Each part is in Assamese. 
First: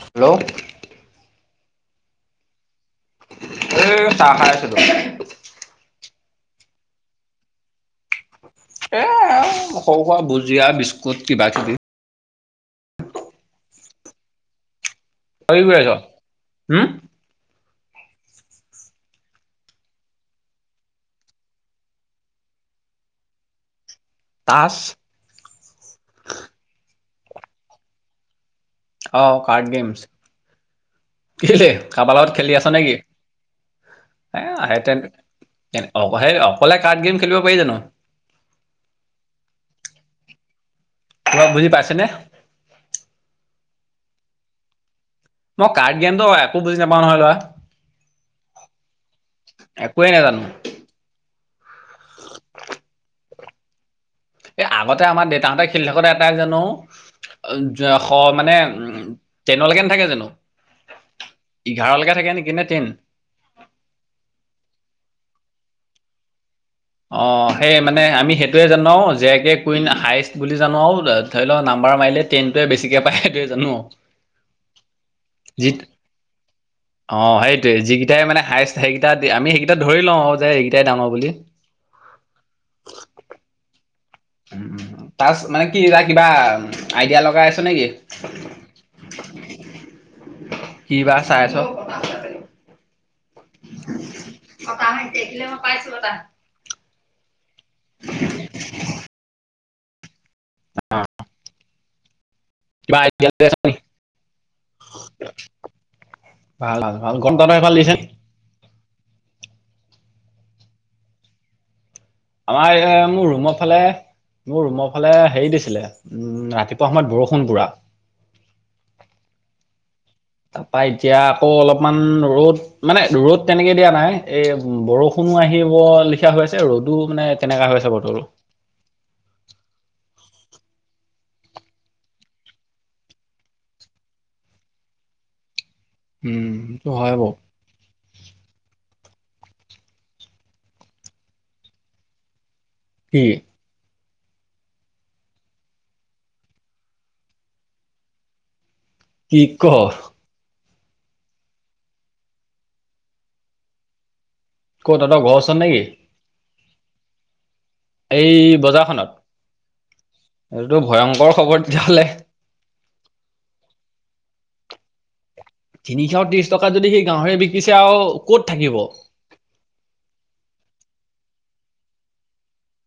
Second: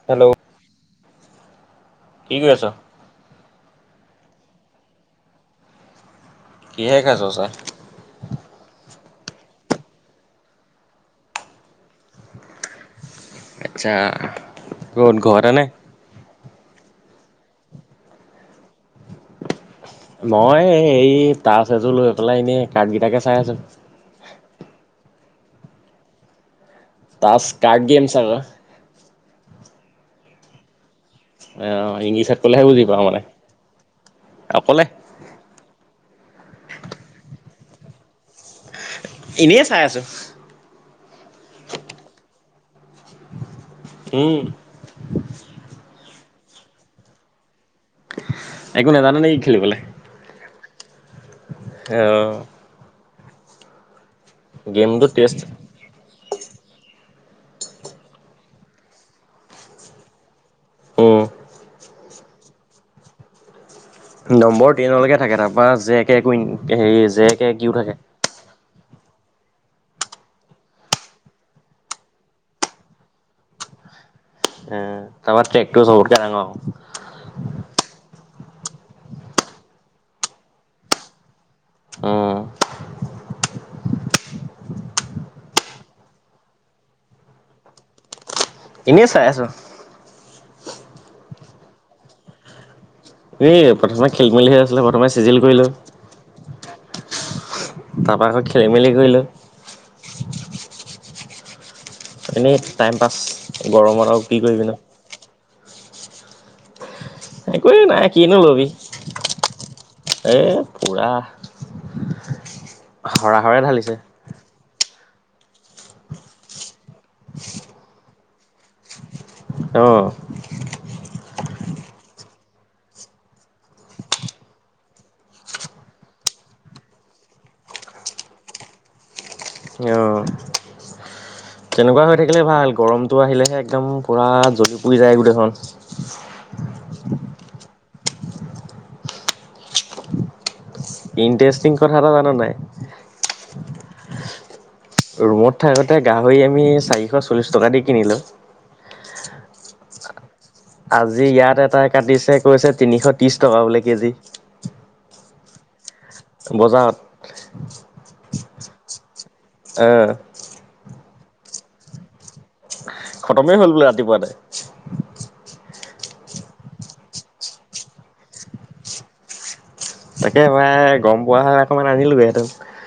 হেল্ল'। কি কৰি আছ? এই চাহ খাই আছিলোঁ। কিহে খাইছ' চাহ? এ আৰু সৰু সুৰা ভুজিয়া বিস্কুট কিবা কিবি। আচ্ছা। ক'ত ঘৰতে তই নে? কি কৰি আছ'? উম, মই এই হেৰি তাছ এযোৰ লৈ পেলাই এনেই কাৰ্ডগীটাকে চাই আছো। তাছ। তাছ কাৰ্ড গেমচ আকৌ। অহ, কাৰ্ড গেমছ। কেলে, কাৰোবাৰ লগত ইংলিছত খেলি ক'লেহে আছ বুজি নেকি? পাওঁ মানে। এ অকলে আইটাক। অ'সেই অকলে কাৰ্ড গেম খেলিব পাৰি জানো। এনেই চাই আছোঁ। অলপ বুজি পাইছনে? উম। মই কাৰ্ড গেমটো একো বুজি নাপাও নহয় ল'ৰা। একো নাজানা নে'কি খেলিবলে। একোৱেই নাজানো অহ। এ আগতে গেমটো আমাৰ টেষ্ট দেউতাহঁতে খেলি থাকোতে তাই জানো স মানে উম টেনলৈকে নাথাকে জানো? উম। এঘাৰলেকে থাকে নেকি নে টেন? নম্বৰ টেইনলৈকে থাকে, তাৰপৰা জে কে কুইন। হেৰি জে কে অ' কিউ সেই থাকে। মানে আমি সেইটোয়েই জানো। জে কে কুইন হায়ষ্ট বুলি জানো আৰু, ধৰি লওক নাম্বাৰ মাৰিলে টেনটোৱে বেছিকে পায় সেইটোয়েই জানো। উম, তাৰপৰা যি ট্ৰেকটো চবতকেই ডাঙৰ। অ', সেইটোৱেই, যিকেইটাই মানে হায়েষ্ট সেইকেইটা আমি সেইকেইটা ধৰি লওঁ যে এইকেইটাই দাঙৰ বুলি। অহ। উম, উম। তাছ মানে কি এ কিবা আইডিয়া লগাই আছে নেকি? এনেই চাই আছো কি বা চাই আছ এই প্ৰথমে খেলি মেলিহে কিবা আছিলে প্ৰথমে চিজিল আইডিয়া কৰিলো। লৈ আছ তাৰপা আকৌ খেলি মেলি কৰিলো। আহ এনেই টাইম পাছ গৰমত আৰু কি কৰিবি ন। ভাললা। একোৱে নাই কিনো লবি এ পুৰা। আমাৰ এ মোৰ হৰা ৰুমৰ হৰে ফালে ঢালিছে মোৰ ৰুমৰ ফালে হেৰি দিছিলে উম ৰাতিপুৱা সময়ত বৰষুণ পুৰা। অ' তাৰপা এতিয়া আকৌ অলপমান ৰ'দ মানে ৰ'দ তেনেকে দিয়া নাই এ বৰষুণ। আহিব লিখা হৈ আছে আৰু তো মানে তেনেকা হৈ আছে বতৰটো। আহ। তেনেকুৱা হৈ থাকিলে ভাল গৰমতটো আহিলেহে একদম পুৰা জ্বলি পুৰি যায় গোটেইখন। উম হয় বাওঁ। ইণ্টাৰেষ্টিং কথা এটা জান নাই। কি ৰুমত থাকোতে গাহৰি আমি চাৰিশ চল্লিশ টকা দি কিনিলো। কি কৰ। আজি ইয়াত এটা কাটিছে কৈছে তিনিশ ত্ৰিশ টকা বোলে কেজি। ক'ত তহঁতৰ ঘৰ ওচৰত নেকি? বজাৰত। এই বজাৰখনত আহ এইটো ভয়ংকৰ খবৰ তেতিয়াহ'লে। খতমেই হ'ল বোলে ৰাতিপুৱাতে। তিনিশ ত্ৰিশ টকাত যদি সেই গাহৰি বিকিছে আৰু ক'ত থাকিব। তাকে ভাই গম পোৱা হয় অকমান আনিলোহেঁতেন।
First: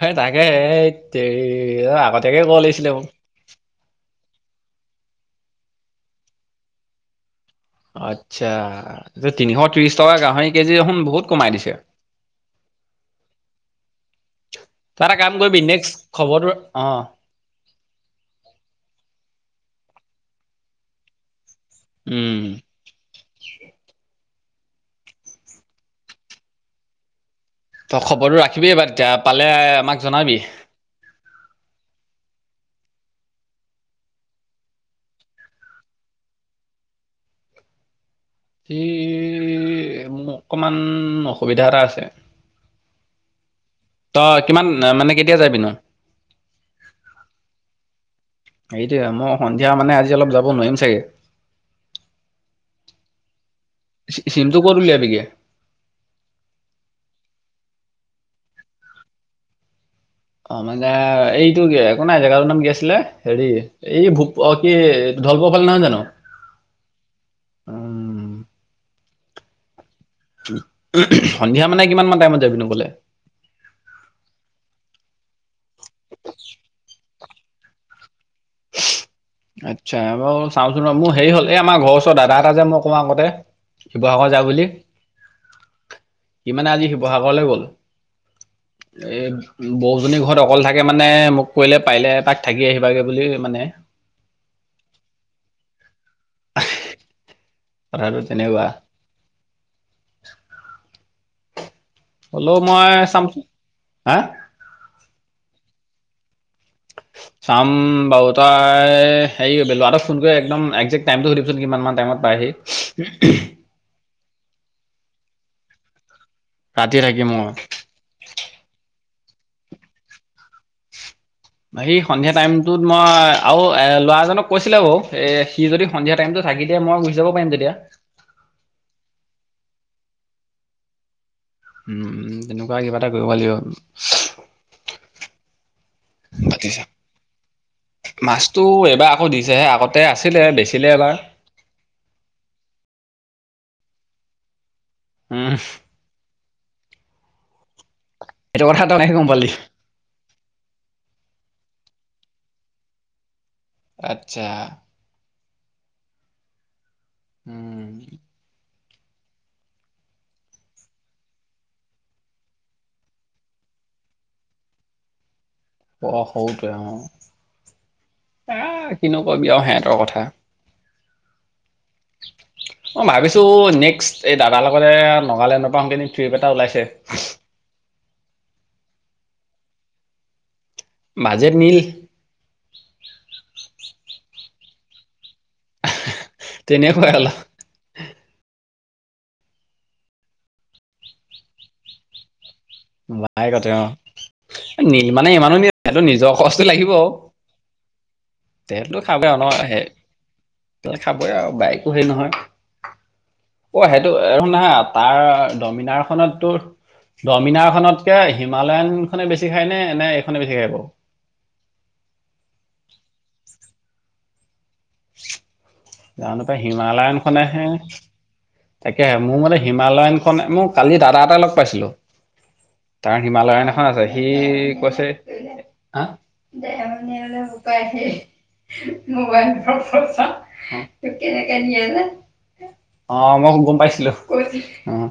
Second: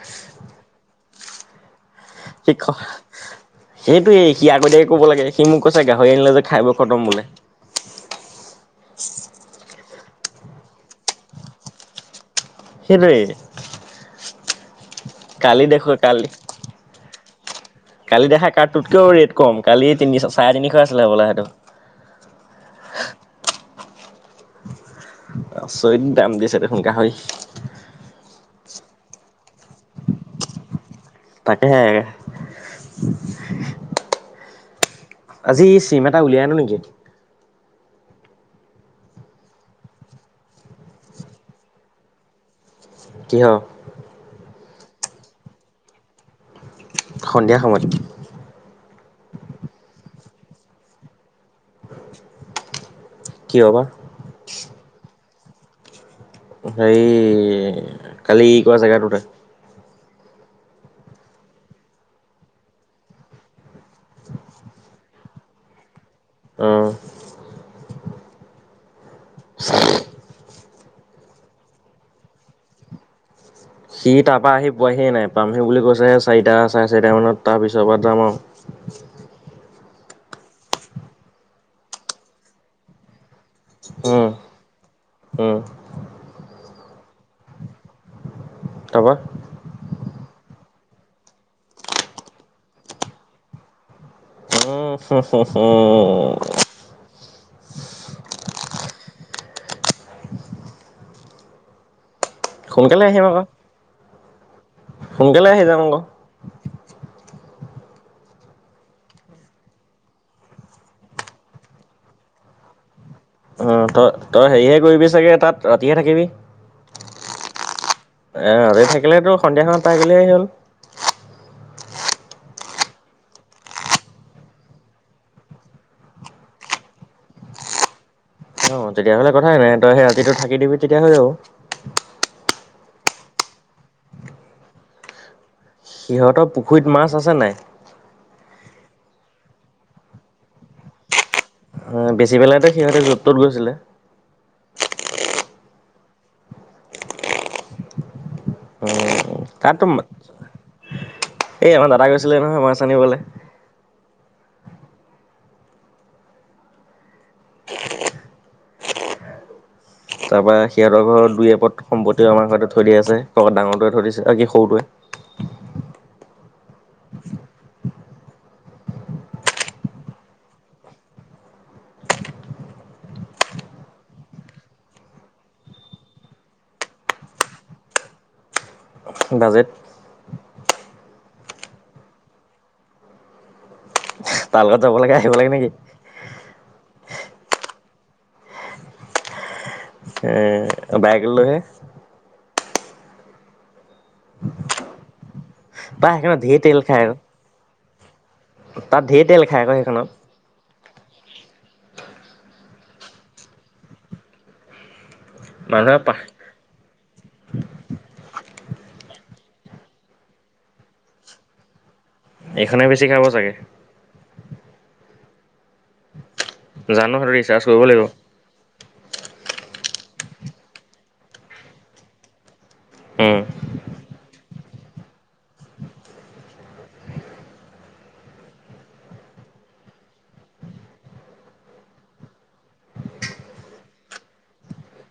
সেই তাকে এই আগতীয়াকে ক'ব শিক্ষক লাগিছিলে মোক। সেইটোই সি আগতিয়াকে ক'ব লাগে। সি মোক কৈছে গাহৰি আনিলে যে খাই বৈ খতম বোলে। আচ্ছা তিনিশ ত্ৰিশ টকা গাহৰি কেজি দেখোন বহুত কমাই দিছে। সেইটোৱে। তই এটা কাম কৰিবি কালি দেখো নেক্সট কালি খবৰটো অ'। কালি দেখা কাৰটোতকেও ৰেট কম কালি তিনিশ চাৰে তিনিশ আছিলে হবলৈ সেইটো [unintelligible] আচৰিত দাম দিছে দে দেখোন গাহৰি ত খবৰটো ৰাখিবি এইবাৰ তেতিয়া পালে আমাক জনাবি। তাকে হে [unintelligible] আজি চিম এটা উলিয়াই আনো নেকি? আজি অকণমান অকমান অসুবিধা এটা আছে। কিহ ত কিমান মানে কেতিয়া যাবি নো। সন্ধিয়া সময়ত। সেইটোয়ে মই সন্ধিয়া মানে আজি অলপ যাব নোৱাৰিম চাগে। কিয় বা? ক'ত চিমটো উলিয়াইবীগে। হেৰি কালি ই কোৱা জেগাতোতে। অ', মানে এইটো একো নাই জেগাটোৰ নাম কি আছিলে হেৰি এই ভূ অ, ' কি [unintelligible] নহয় জানো। উম। উম সন্ধিয়া মানে কিমান মান টাইমত যাবি নো গ'লে। সি তাৰপৰা আহি পোৱাহিয়ে নাই পামহি বুলি কৈছে চাৰিটা চাৰে চাৰিটা মানত, তাৰ পিছৰ পৰা যাম আৰু। আচ্ছা বাৰু চাওঁচোন ৰ, মোৰ হেৰি হ'ল এই আমাৰ ঘৰওচৰ দাদা এটা যে, মই কও আগতে উম শিৱসাগৰ যায় বুলি, উম সি মানে আজি শিৱসাগৰলৈ গল। [inaudible] এই বৌ জনী ঘৰত অকলে থাকে মানে, মোক কলে পাৰিলে এপাক থাকি আহিবাগে বুলি। মানে হহ- হহ- হ কথাটো তেনেকুৱা। হ'লেও মই সোনকালে আহিম চাম, আকৌ হা সোনকালে আহি যাম আকৌ। চাম বাৰু। হেৰি কৰিবা, ল'ৰাটোক ফোন কৰি একদম এক্জেক্ট টাইমটো সুধিবচোন কিমান মান টাইমত পায়হি। উ [unintelligible] অ', তই, তই হেৰিহে কৰিবি চাগৈ তাত ৰাতিহে থাকিবি। ৰাতি থাকিম অ'। একেলগেটো সন্ধিয়া সময়ত পাই গ'লেই হ'ল। সি সন্ধিয়া টাইমতটোত মই আৰু ল'ৰাজনক কৈছিলে বাৰু, এহ সি যদি সন্ধিয়া টাইমতোট থাকি দিয়ে মই গুচি যাব পাৰিম তেতিয়া। অ' তেতিয়াহলে কথাই নাই তই সেই ৰাতিটো থাকি দিবি তেতিয়া হৈ যাব। উম তেনেকুৱা কিবা এটা কৰিব লাগিব। সিহঁতৰ পাতিছে পুখুৰীত মাছ আছে নাই? মাছটো এইবাৰ আকৌ দিছেহে, আগতে আছিলে বেচিলে এবাৰ। বেচি পেলাইটো সিহঁতে য'ত-ত'ত গৈছিলে। উম, এইটো কথা তই কেনেকৈ গম পালি তাততো, এই আমাৰ দাদা গৈছিলে নহয় মাছ আনিবলৈ। আচ্ছা। উম। তাৰ পৰ সিহঁতৰ ঘৰৰ দুই এপদ সম্পত্তিও আমাৰ ঘৰতে থৈ দি আছে, ডাঙৰটোৱে থৈ দিছে অ' কি সৰুটোৱে। [inaudible] অ' সৰুতোৱে অ'। এই, কিনো কবি আৰু সিহঁতৰ কথা। [inaudible] মই ভাবিছো নেক্সট এই দাদাৰ লগতে নগালেণ্ডৰ পৰা আহোগৈ নেকি, ট্ৰিপ এটা ওলাইছে। বাজেট? Budget nil. তাৰ লগত যাব লাগে আহিব লাগে নেকি? তেনেকুৱাই অলপ। এই, বাইক লইহে? বাইকেৰে অ' নীল মানে ইমানো নীল সেইটো তাই নিজৰ সেইখনত ধেৰ খৰচটো তেল লাগিব খাই আৰু। আক তেলটো তাত খাব ঢেৰ অ' তেল ন' খাই আকৌ সেই সেইখনত খাবই আৰু বাইকো হেৰি নহয়। অ' সেইটো নহয় তাৰ মানুহে ডমিনাৰ পা খনত তোৰ ডমিনাৰ তকে হিমালয়ন খনে বেছি খাই নে, নে এইখনে বেছি খাই বাৰু? এইখনেই বেছি খাব চাগে। জানো পাই জানো হিমালয়ন সেইটো ৰিচাৰ্জ খনেহে কৰিব লাগিব তাকে মোৰ মানে হিমালয়ান, মই কালি দাদা এটা লগ পাইছিলো তাৰ উম হিমালয়ান এখন আছে সি কৈছে দে মন হলে উপাই আহি মোবাইলৰ ওৰত চা তোক কেনেকে নিয়ে যে অ', মই গম পাইছিলো কৈ অ'।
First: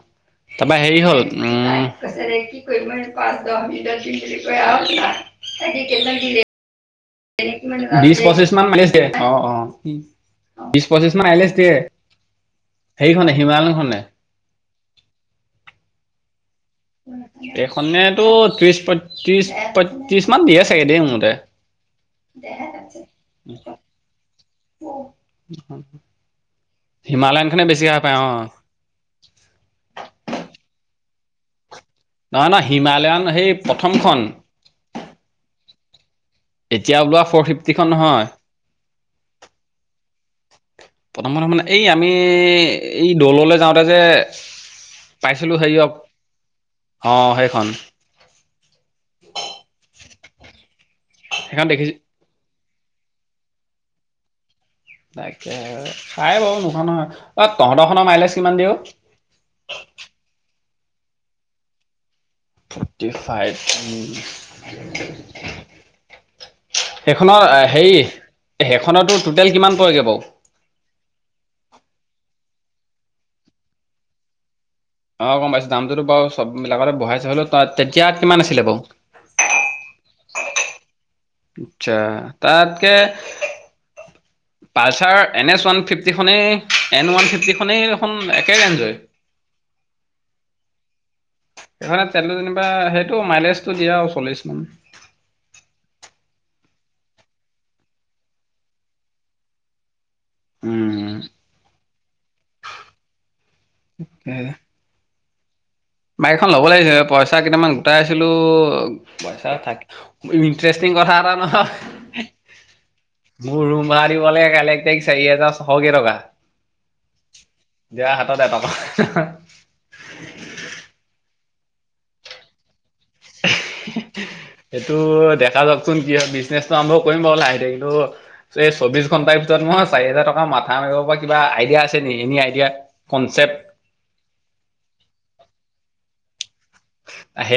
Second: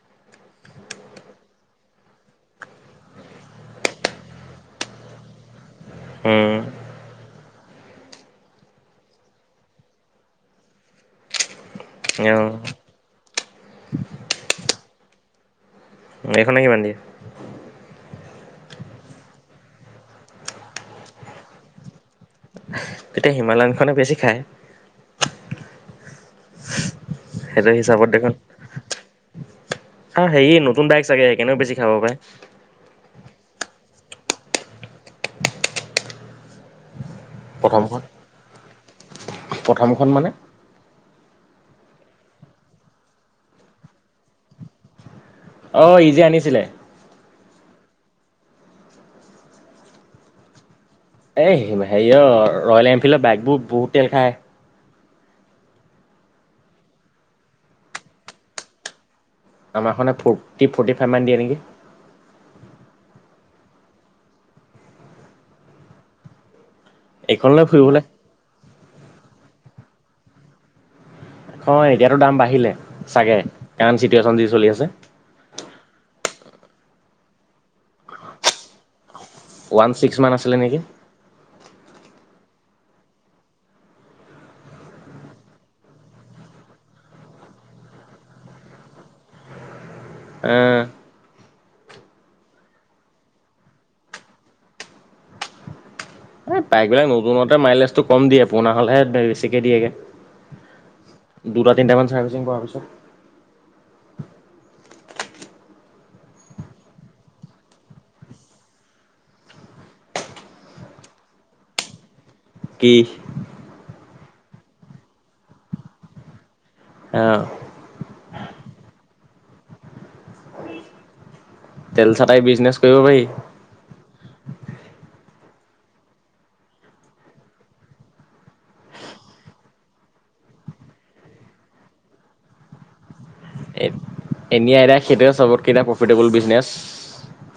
তাৰপা হেৰি হল উ কিই পাঁচ দহ দ দিন বুলি কৈ না টাকে কেদিনমান দিলে উম বিশ পঁচিশ মান মানি অ', অ'। বিশ পঁচিশ মান আইলেষ্ট দিয়ে, অ হেখনে হিমালয়খনে। [inaudible] [unintelligible] এইখনেতো ত্ৰিশ পয়ত্ৰিশ পয়ত্ৰিশ মান দিয়ে চাগে দেই মতে। দেহ ত তেতিয়া হিমালয়নখনে বেছি খায়। হয়। হিমালয়ন খনে সেইটো বেছি খাহ পায় অহ। আহ হেই নতুন বাইক চাগে সেইকাৰনেও বেছি খাব পাৰে নহয় নহয় হিমালয়ান সেই প্ৰথমখন। এতিয়া বওলোৱা ফৰ ফিফটিখন প্ৰথমখন নহয়। প্ৰথমখন মানে প্ৰথম মানে এই আমি এই দৌললে যাওঁতে যে পাইছিলো অ ই যে আনিছিলে হেৰিয়ক অ' সেইখন এ, সেইখন দেখিছোঁ। হেৰি অ' ৰয়েল এনফিল্ডৰ বাইগবোৰ বহুত তেল খায়। তাকে খাই বাৰু নোহোৱা নহয় অ তহঁতৰ খনৰ মাইলেজ কিমান দিওঁ আমাৰখনে ফৰ্টি ফৰ্টি ফাইভ মান দিয়ে নেকি। ফৰ্তি ফাইভ উম। সেইখনৰ এইখনলৈ হেৰি ফুৰিবলৈ সেইখনতো টুটেল কিমান পৰেগৈ বাও? হয়, এতিয়াতো দাম বাঢ়িলে চাগে কাৰাৰেণ্ট চিটুৱেশ্যন যি চলি আছে। অ', গম পাইছো দামটোতো বাৰু চববিলাকতে বহাইছে হলেও তাত তেতিয়া কিমান আছিলে বাৰু? ওৱান ছিক্স মান আছিলে নেকি আচছা তাতকে উ, পালচাৰ এন এছ ওৱান ফিফটিখনেই এন ওৱান ফিফটিখনেই এখন একে ৰেঞ্জই। উম সেই খনে তেলটো যেনিবা সেইটো মাইলেজটো দিয়া চল্লিশ মান। এই বাইক বিলাক নতুনতে মাইলেজটো কম দিয়ে। পুৰণা হ'লেহে বেছিকে দিয়েগে উম দুটা তিনটামান চাৰ্ভিচিং পাৰ পিছত স বাইক এখন ল'ব লাগিছিল পইচা কেইটামান গোটাই আছিলো পইচা থ ইটষ্টিং কথা এটা নহ কি মোৰ ৰুম ভাড়া দিব লাগে কাইলে এক তাৰিখ চাৰি হাজাৰ ছশ কে টকা আহ, [unintelligible] তেল চাতাই বিজনেছ কৰিব পাৰি। [inaudible] সেইটো দেখা যাওঁকচোন কি হয় বিজনেচটো আৰম্ভ কৰিম বাৰ লাহে লাহে দে চৌবিশ ঘণ্টাৰ ভিতৰত মই চাৰি হাজাৰ টকা মথা মাৰিব পৰা কিবা আইদিয়া আছে নে এনি আইডিয়া এই বিজনেছ। আহ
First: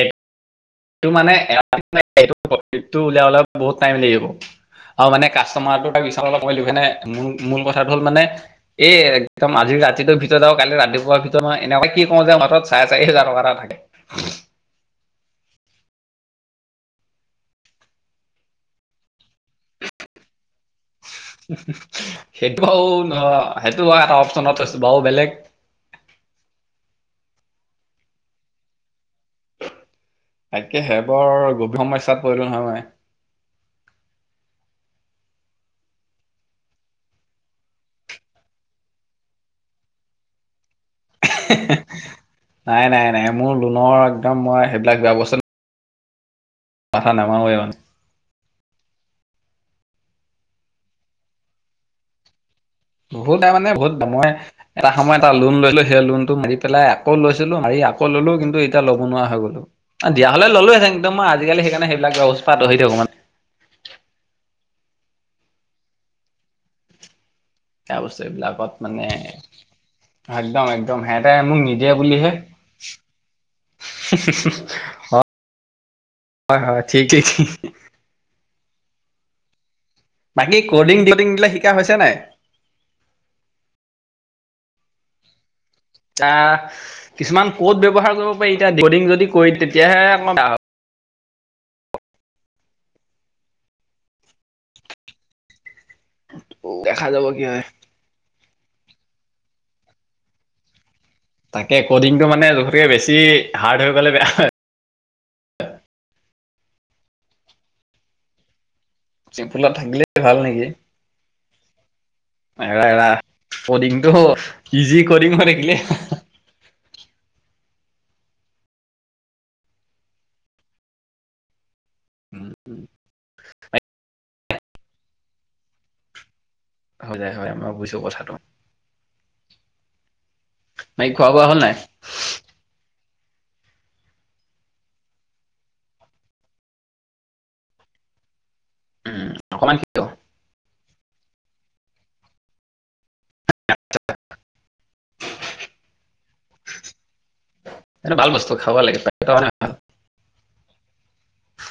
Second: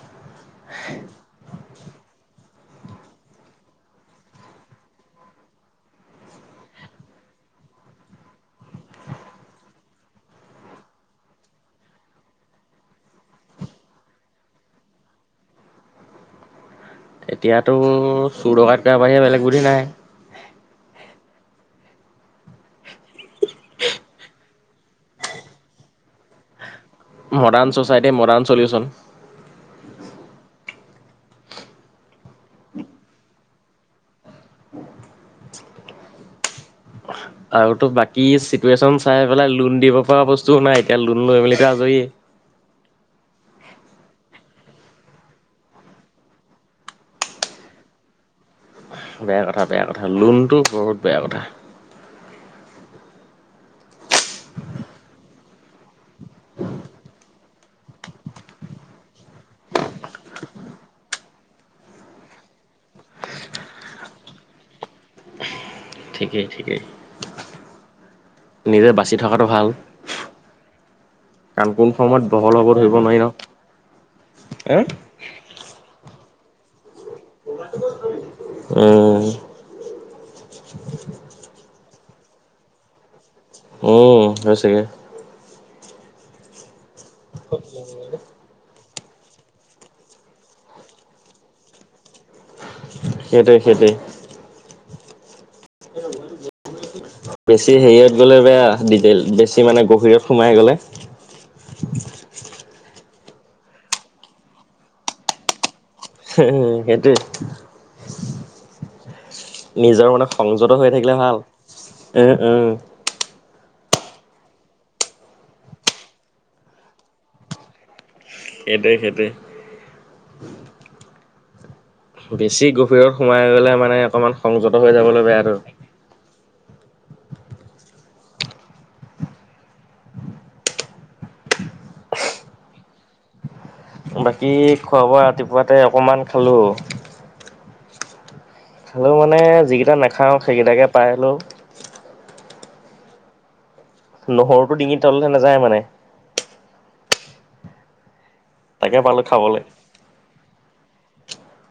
এইটো মানেটো লাই ওলাব বহুত টাইম লাগিব। আৰু মানে কাষ্টমাৰটো বিশচ অলপ কলো সে ম মূল কথাটো হ'ল মানে এই একদম আজি ৰাতিটোৰ ভিতৰত কালি ৰাতিপুৱাৰ ভিতৰত ম এনেকুৱা কি কওঁ যে হঠাৎ চাৰে চাৰি হোজাৰ টকা এটা থাকে এতিয়াতো চোৰ দকাইট কৰা বাঢ়িয়েই বেলেগ বুদ্ধি নাই সেইটো বাৰু সেইটো ব এটা অপচনত আছো বাৰু বেলেগ মডাৰ্ণ চচাইটি মডাৰ্ণ চলিউচন তাকেহে বৰ গভীৰ সমস্যাত পৰিলো নহয় মই। আৰু বাকী চিটুৱেশচন চাই পেলাই লোন দিব পৰা বস্তুও নাই। লোন লৈ মেলি আজৰি। নাই নাই নাই মোৰ লোনৰ একদম মই সেইবিলাক বেয়া [unintelligible] মাথা নামাৰো এই মানে বেয়া কথা বেয়া কথা লোনটো বহুত বেয়া কথা। বহুত বেয়া মানে বহুত মই এটা সময় এটা লোন ললো সেই লোনতটো মাৰি পেলাই আকৌ লৈছে। -লো মাৰি আকৌ ললো কিন্তু এতিয়া ল'ব নোৱাৰা হৈ গলোঁ দিয়া হ'লে ললোহেতেন মই আজিকালি সেইকাৰণে এইবিলাক বেয়া বস্ত। চাওঁ অলপ আতহি দেচোন। [inaudible] ঠিকেই ঠিকেই ত বেয়া বস্তু এইবিলাকত নিজে মানে। বাচি থকাটো ভাল একদম একদম সিহঁতে মোক কাৰণ কোন নিদিয়ে সময়ত বুলিহে। বহল হ'ব ধৰিব নোৱাৰি ন। হয় হয় ঠিকেই। উম বাকী কডিং ডিকডিং বিলাক শিকা হৈছে নাই? উম হৈছেগে। এ কিছুমান ক'ড ব্যৱহাৰ কৰিব পাৰি এতিয়া কডিং যদি কৰি তেতিয়াহে অকণমান সেইটোৱে সেইটোৱে অ' বেছি হেৰিয়াত গ'লে বেয়া বেছি মানে গভীৰত সোমাই গ'লে। তাকে ক'ডিংটো মানে জোখতকে বেছি হাৰ্ড হৈ গ'লে বেয়া হয়। হে সেইটোৱে। ত্ৰিপুলা থাকিলে নিজৰ মানে ভাল নেকি, সংযত হৈ থাকিলে ভাল উম উম এৰা এৰা কডিংটো ইজি কডিং হৈ থাকিলে সেইটোৱে সেইটোৱে বেছি গভীৰত সোমাই গ'লে মানে অকমান সংযত হৈ যাবলৈ বেয়াটো। হৈ যায় হয় মই বুজো কথাটো। বাকী খোৱা বোৱা হ'ল নাই? বাকী খোৱা বোৱা ৰাতিপুৱাতে অকণমান খালোঁ। খালেও উম মানে অকমান যিকেইটা কিয় নাখাওঁ সেইকেইটাকে পালোঁ। নহৰুটো ডিঙিৰ তললৈ নাযায় মানে এটো ভাল বস্তু খাব তাকে লাগে। পালোঁ খাবলৈ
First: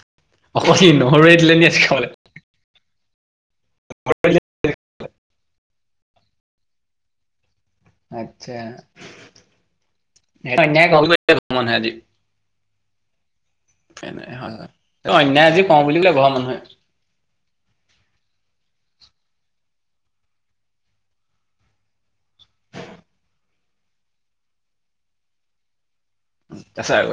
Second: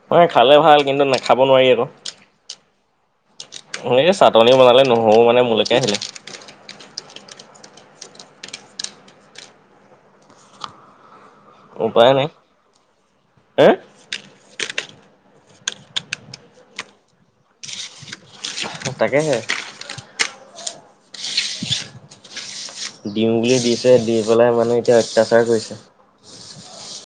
নহয় খালে অকল ভাল সি কিন্তু নহৰুৱে নাখাব দিলে নি নোৱাৰি আজি আক'। খাবলে এই চাটনি বনালে, নহৰু মানে মোলেকে আহিলে। আটছা [unintelligible] হয় উপায় নাই হে হয়। অন্যায় আজি কৰো বুলি কৰিলে, ঘৰৰ মানুহে। তাকেহে। দিওঁ বুলি দিছে, দি পেলাই মানে এতিয়া অত্যাচাৰ কৰিছে। অত্যাচাৰ কৰে।